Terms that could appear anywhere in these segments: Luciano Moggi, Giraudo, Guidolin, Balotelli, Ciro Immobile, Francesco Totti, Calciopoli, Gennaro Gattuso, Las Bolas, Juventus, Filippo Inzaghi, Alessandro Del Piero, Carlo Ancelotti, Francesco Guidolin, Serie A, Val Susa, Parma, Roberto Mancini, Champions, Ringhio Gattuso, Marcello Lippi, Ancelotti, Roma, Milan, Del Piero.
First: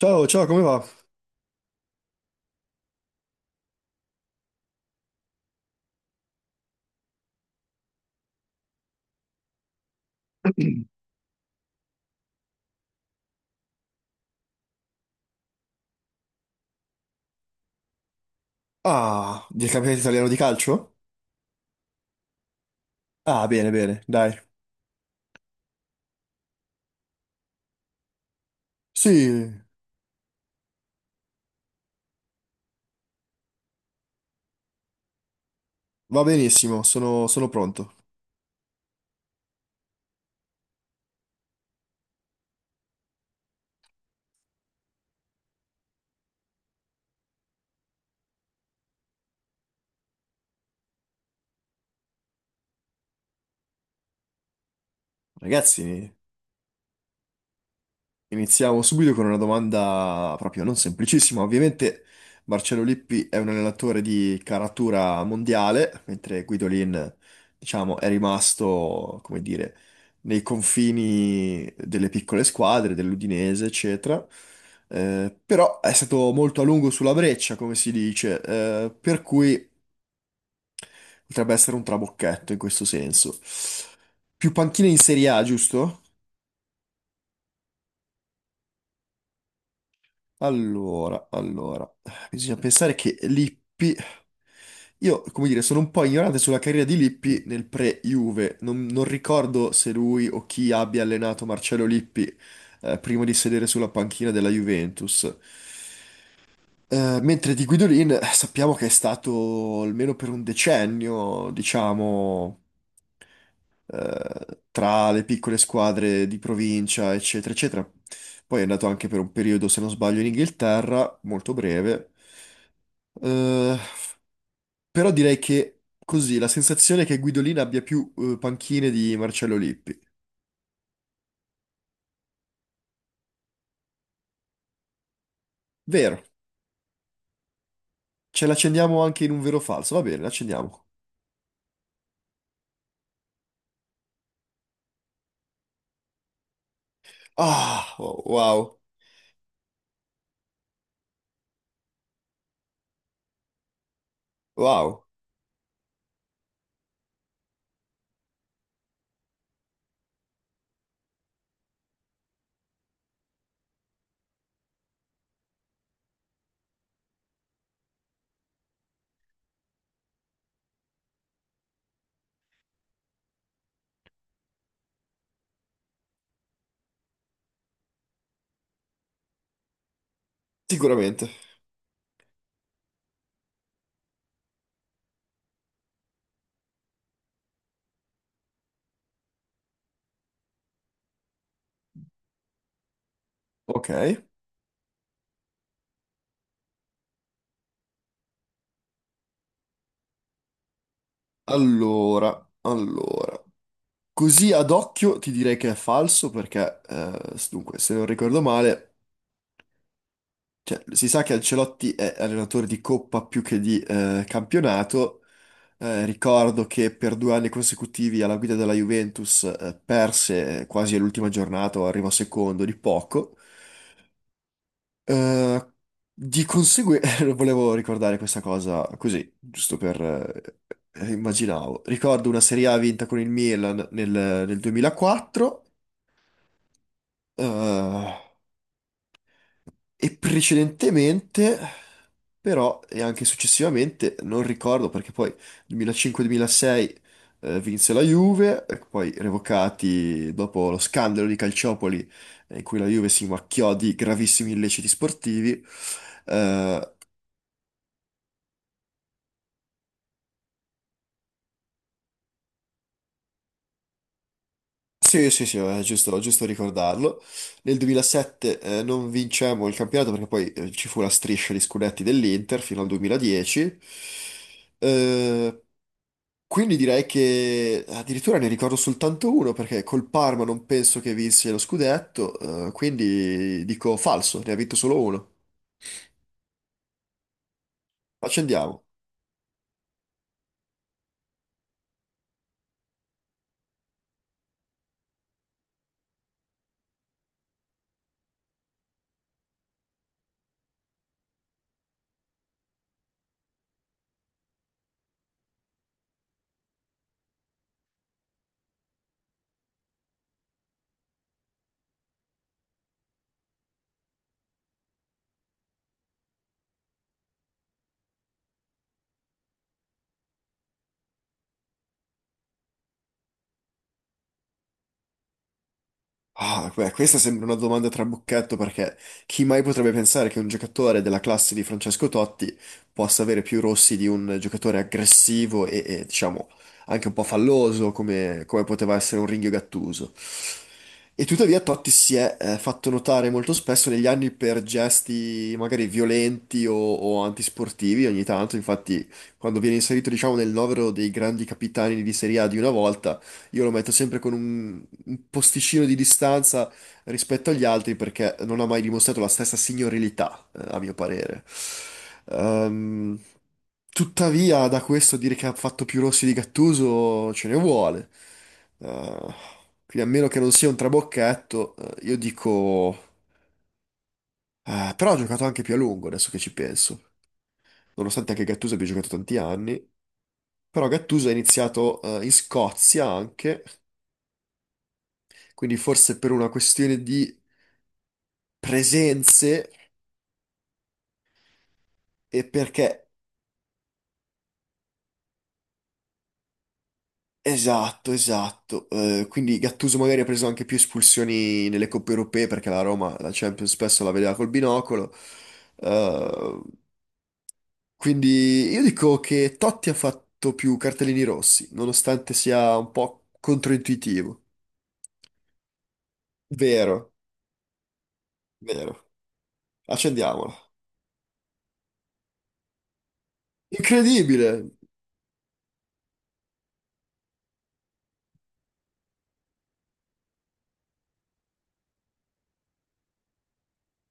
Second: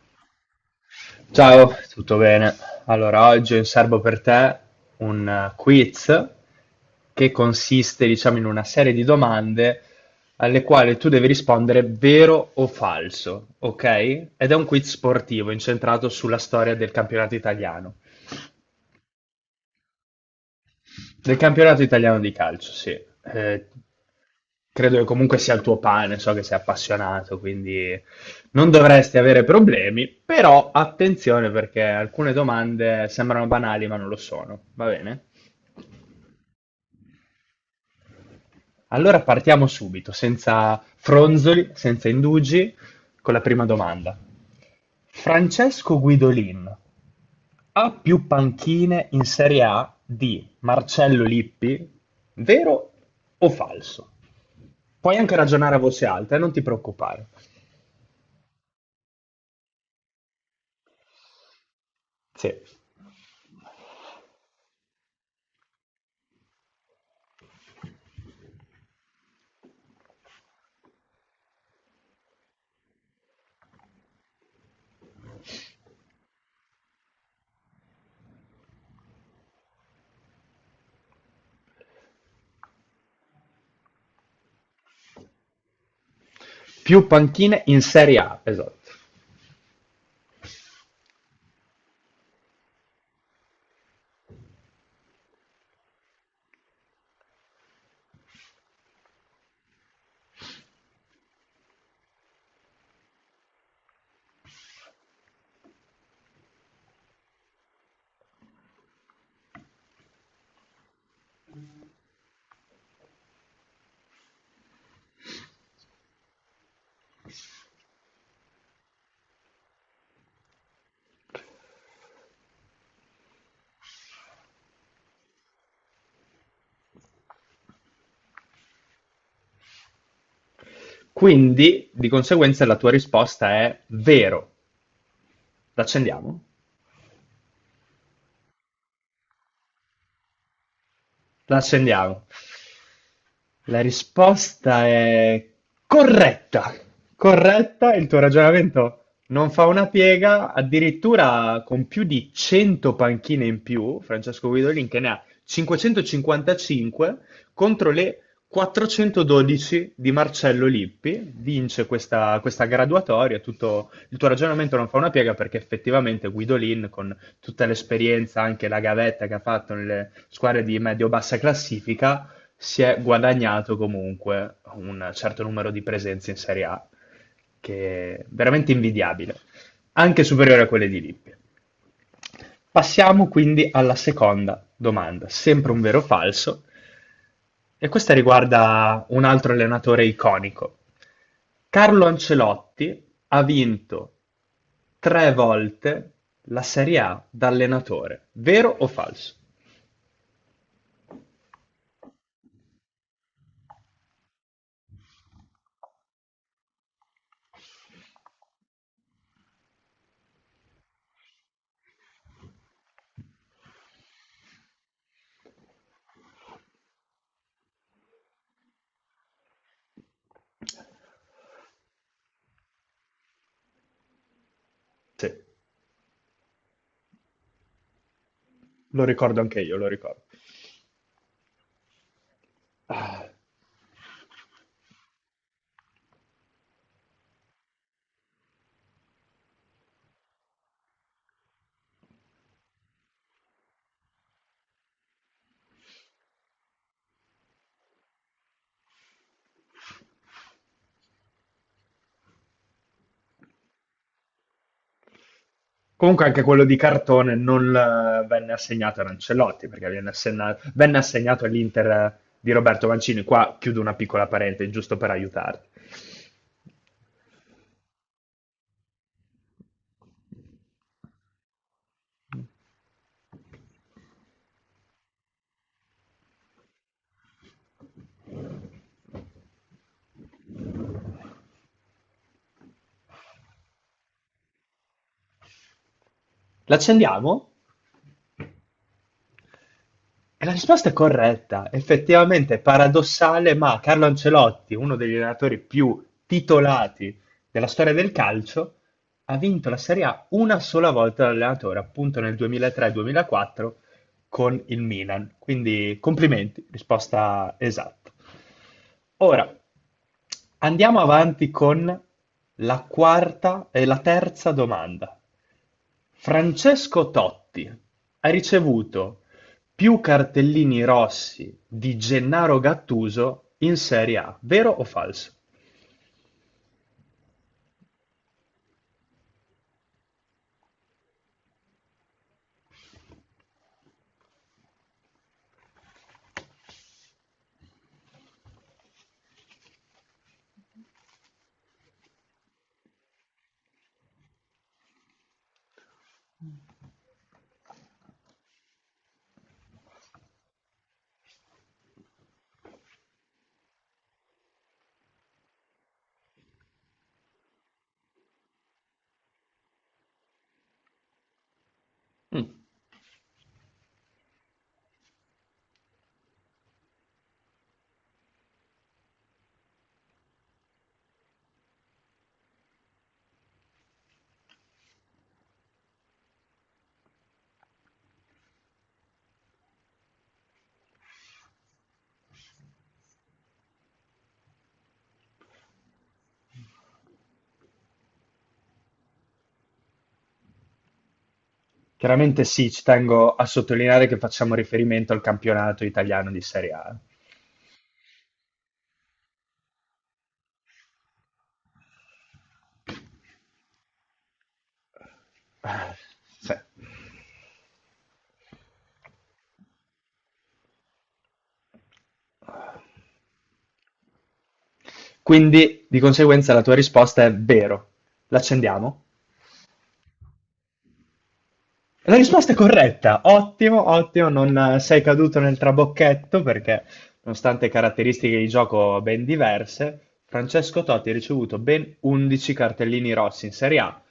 Ciao, ciao, come va? Ciao, tutto bene? Allora, oggi ho in serbo per te un quiz che consiste, diciamo, in una serie di domande alle quali tu devi rispondere vero o falso, ok? Ed è un quiz sportivo incentrato sulla storia del campionato italiano. Ah, del campionato italiano di calcio? Del campionato italiano di calcio, sì. Ah, Eh, bene, bene, dai. Credo che comunque sia il tuo pane, so che sei appassionato, quindi non dovresti avere Sì, problemi, però attenzione perché alcune domande sembrano banali ma non lo sono, va bene? va benissimo, sono pronto. Allora partiamo subito, senza fronzoli, senza indugi, con la prima domanda. Francesco Guidolin ha più panchine in Serie A di Marcello Lippi, vero o falso? Puoi anche ragionare a voce Ragazzi, alta, non ti preoccupare. iniziamo subito con una domanda proprio non semplicissima. Ovviamente Sì. Marcello Lippi è un allenatore di caratura mondiale, mentre Guidolin, diciamo, è rimasto, come dire, nei confini delle piccole squadre, dell'Udinese, eccetera. Però è stato molto a lungo sulla breccia, come si dice, per cui potrebbe essere un trabocchetto in questo senso. Più panchine in Serie A, giusto? Più panchine in Serie A, esatto. Allora, allora, bisogna pensare che Lippi, io come dire, sono un po' ignorante sulla carriera di Lippi nel pre-Juve, non ricordo se lui o chi abbia allenato Marcello Lippi prima di sedere sulla panchina della Juventus. Mentre di Guidolin sappiamo che è stato almeno per un decennio, diciamo tra le piccole squadre di provincia, eccetera, eccetera. Poi è andato anche per un periodo, se non sbaglio, in Inghilterra, molto breve. Eh, Però direi che così la sensazione è che Guidolin abbia più panchine di Marcello Lippi. Quindi, di conseguenza, la tua risposta è vero. Vero, L'accendiamo? ce l'accendiamo anche in un vero o falso. Va bene, l'accendiamo. L'accendiamo. La risposta è corretta. Corretta, Ah, il tuo oh, wow, ragionamento non fa una piega, addirittura con più di 100 panchine in più, Francesco Guidolin che wow, ne ha 555 contro le 412 di Marcello Lippi, vince questa, graduatoria, tutto il tuo ragionamento non fa una piega perché effettivamente Guidolin con tutta l'esperienza, anche la gavetta che ha fatto nelle squadre di medio-bassa classifica, si è guadagnato comunque un certo numero di presenze in Serie A, che è veramente invidiabile, anche superiore a quelle di sicuramente. Lippi. Passiamo quindi alla seconda domanda, sempre un vero o falso, e questa riguarda un altro allenatore iconico. Carlo Ancelotti ha Ok, vinto 3 volte la Serie A da allenatore, vero o falso? allora, allora. Così ad occhio ti direi che è falso perché, dunque, se non ricordo male, cioè, si sa che Ancelotti è allenatore di coppa più che di campionato. Ricordo che per due anni consecutivi alla guida della Juventus perse quasi all'ultima giornata, o arrivò secondo di poco. Sì, Eh, di conseguenza, volevo ricordare questa cosa lo così, ricordo anche io, giusto lo per... ricordo. Immaginavo. Ricordo una Serie A vinta con il Milan nel 2004. E precedentemente, però, e anche successivamente, non ricordo perché poi 2005-2006 vinse la Juve, poi revocati dopo lo scandalo di Calciopoli in cui la Juve si macchiò di gravissimi illeciti sportivi. Comunque anche quello di Eh, cartone non venne assegnato ad Ancelotti, perché venne assegnato all'Inter di Roberto Mancini. Qua chiudo una piccola parentesi, giusto per sì, sì, sì, aiutarti. è giusto, giusto ricordarlo. Nel 2007 non vincemmo il campionato perché poi ci fu la striscia di scudetti dell'Inter fino al 2010. Eh, Quindi direi che addirittura ne ricordo soltanto uno perché col Parma non penso che vinse lo scudetto, quindi dico falso, ne ha vinto solo uno. L'accendiamo? Accendiamo. E la risposta è corretta. Effettivamente è paradossale, ma Carlo Ancelotti, uno degli allenatori più titolati della storia del calcio, ha vinto la Serie A una sola volta da allenatore, appunto nel 2003-2004 con il Milan. Quindi complimenti, risposta esatta. Ora andiamo avanti con la quarta e la terza domanda. Francesco Totti ha ricevuto più cartellini rossi di Gennaro Gattuso in Serie A, vero o falso? Ah, beh, questa sembra una domanda trabocchetto perché chi mai potrebbe pensare che un giocatore della classe di Francesco Totti possa avere più rossi di un giocatore aggressivo e, diciamo, anche un po' falloso come poteva essere un Ringhio Gattuso. E tuttavia Totti si è fatto notare molto spesso negli anni per gesti magari violenti o antisportivi ogni tanto, infatti quando viene inserito diciamo nel novero dei grandi capitani di Serie A di una volta, io lo metto sempre con un posticino di distanza rispetto agli altri perché non ha mai dimostrato la stessa signorilità, a mio parere. Mm. Ehm, Tuttavia, da questo a dire che ha fatto più rossi di Gattuso ce ne vuole. Eh, quindi a meno che non sia un trabocchetto, io dico... però ha giocato anche più a lungo, adesso che ci penso. Nonostante anche Gattuso abbia giocato tanti anni. Però Gattuso ha iniziato in Scozia anche, quindi forse per una questione di presenze. E Chiaramente sì, ci perché? tengo a sottolineare che facciamo riferimento al campionato italiano di Serie A. Esatto, esatto. Quindi Gattuso magari ha preso anche più espulsioni nelle coppe europee perché la Roma, la Champions, spesso la vedeva col binocolo. Ah, sì. Eh, quindi io dico che Totti ha fatto più cartellini rossi, nonostante sia un po' controintuitivo. Quindi, di conseguenza, la tua Vero, risposta è vero. vero. L'accendiamo? Accendiamolo. La risposta è corretta, ottimo, ottimo, non Incredibile! Sei caduto nel trabocchetto perché, nonostante caratteristiche di gioco ben diverse, Francesco Totti ha ricevuto ben 11 cartellini rossi in Serie A,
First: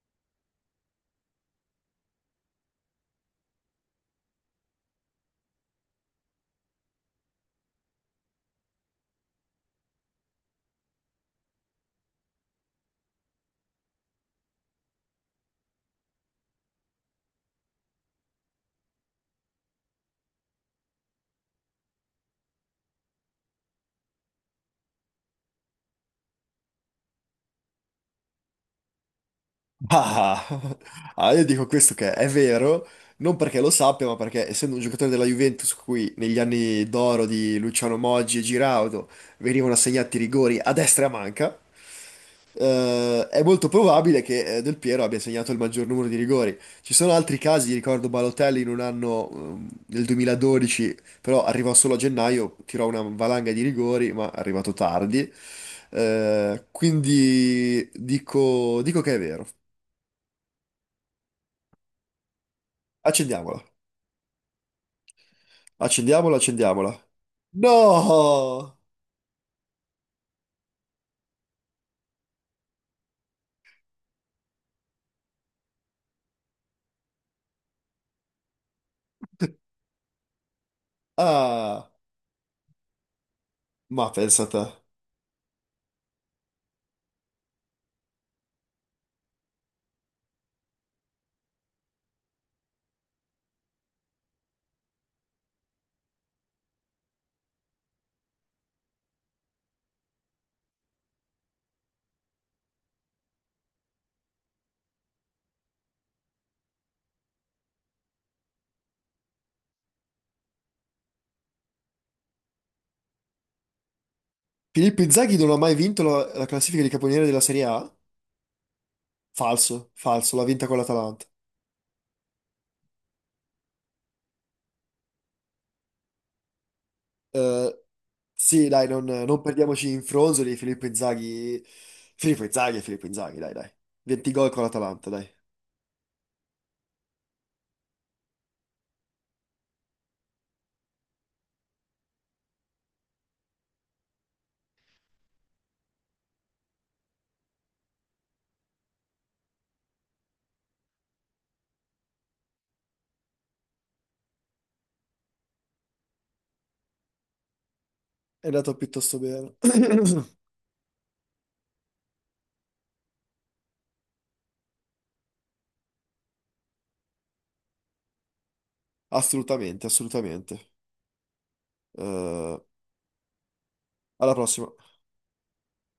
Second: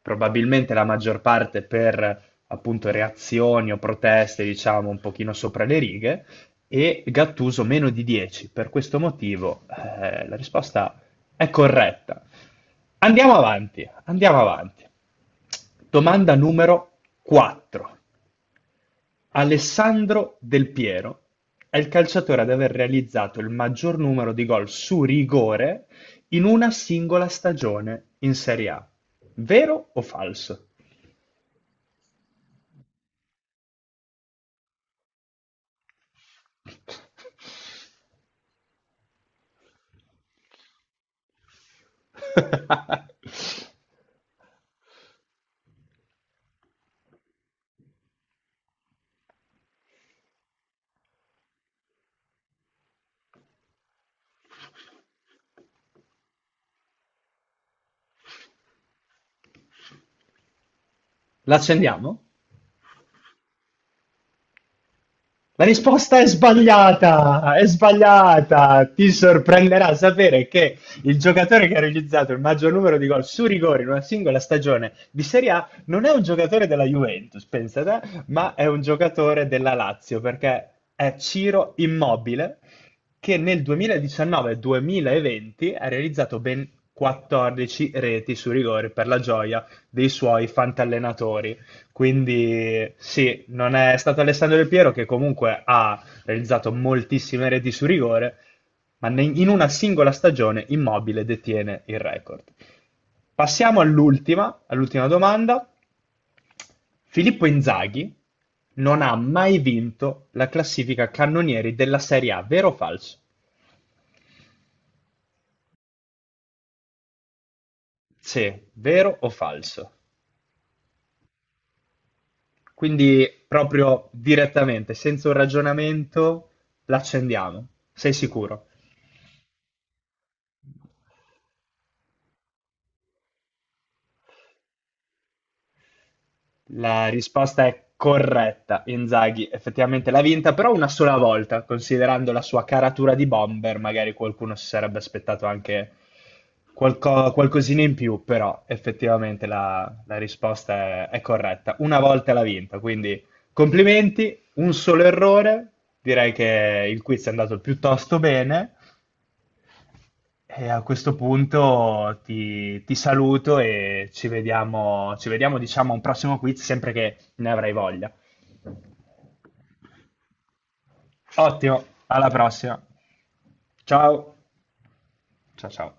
probabilmente la maggior parte per appunto reazioni o proteste, diciamo, un pochino sopra le righe, e Gattuso meno di 10. Per questo motivo, la risposta è corretta. Andiamo avanti, andiamo avanti. Domanda numero quattro. Alessandro Del Piero è il calciatore ad aver realizzato il maggior numero di gol su rigore in una singola stagione in Serie A. Vero o Ah, falso? ah, io dico questo che è vero, non perché lo sappia, ma perché essendo un giocatore della Juventus, cui negli anni d'oro di Luciano Moggi e Giraudo venivano assegnati rigori a destra e a manca, è molto probabile che Del Piero abbia segnato il maggior numero di rigori. Ci sono altri casi, ricordo Balotelli in un anno, nel 2012, però arrivò solo a gennaio, tirò una valanga di rigori, ma è arrivato tardi. Quindi dico che è vero. L'accendiamo? Accendiamola. La risposta è Accendiamola, accendiamola. sbagliata, è No! sbagliata. Ti sorprenderà sapere che il giocatore che ha realizzato il maggior numero di gol su rigore in una singola stagione di Serie A non è un giocatore della Juventus, pensate, ma è un giocatore della Lazio, perché è Ciro Ah, Immobile, che nel ma pensa a te. 2019-2020 ha realizzato ben 14 reti su rigore per la gioia dei suoi fantallenatori. Quindi sì, non è stato Alessandro Del Piero che comunque ha realizzato moltissime reti su rigore, ma in una singola stagione Immobile detiene il record. Passiamo all'ultima, all'ultima domanda. Filippo Inzaghi non ha mai vinto la classifica cannonieri della Serie A, vero o falso? Filippo Inzaghi non ha mai vinto la classifica di caponiere della Serie A? Sì, vero o Falso, falso? falso, l'ha vinta con l'Atalanta. Quindi proprio direttamente, senza un ragionamento, l'accendiamo. Eh, Sei sì, sicuro? dai, non perdiamoci in fronzoli, Filippo Inzaghi... Filippo Inzaghi è Filippo Inzaghi, dai, dai. 20 gol con l'Atalanta, dai. La risposta è corretta. Inzaghi effettivamente l'ha vinta, però una sola volta, considerando la sua caratura di bomber, magari qualcuno si sarebbe aspettato anche qualcosina in più, però effettivamente la risposta è corretta. Una volta l'ha vinta, quindi complimenti, un solo errore. Direi che il quiz è andato piuttosto È bene. andato piuttosto bene. E a questo punto ti saluto e ci vediamo, diciamo, a un prossimo quiz, sempre che ne avrai voglia. Assolutamente, assolutamente. Ottimo, alla Eh, prossima. alla Ciao. prossima. Ciao ciao.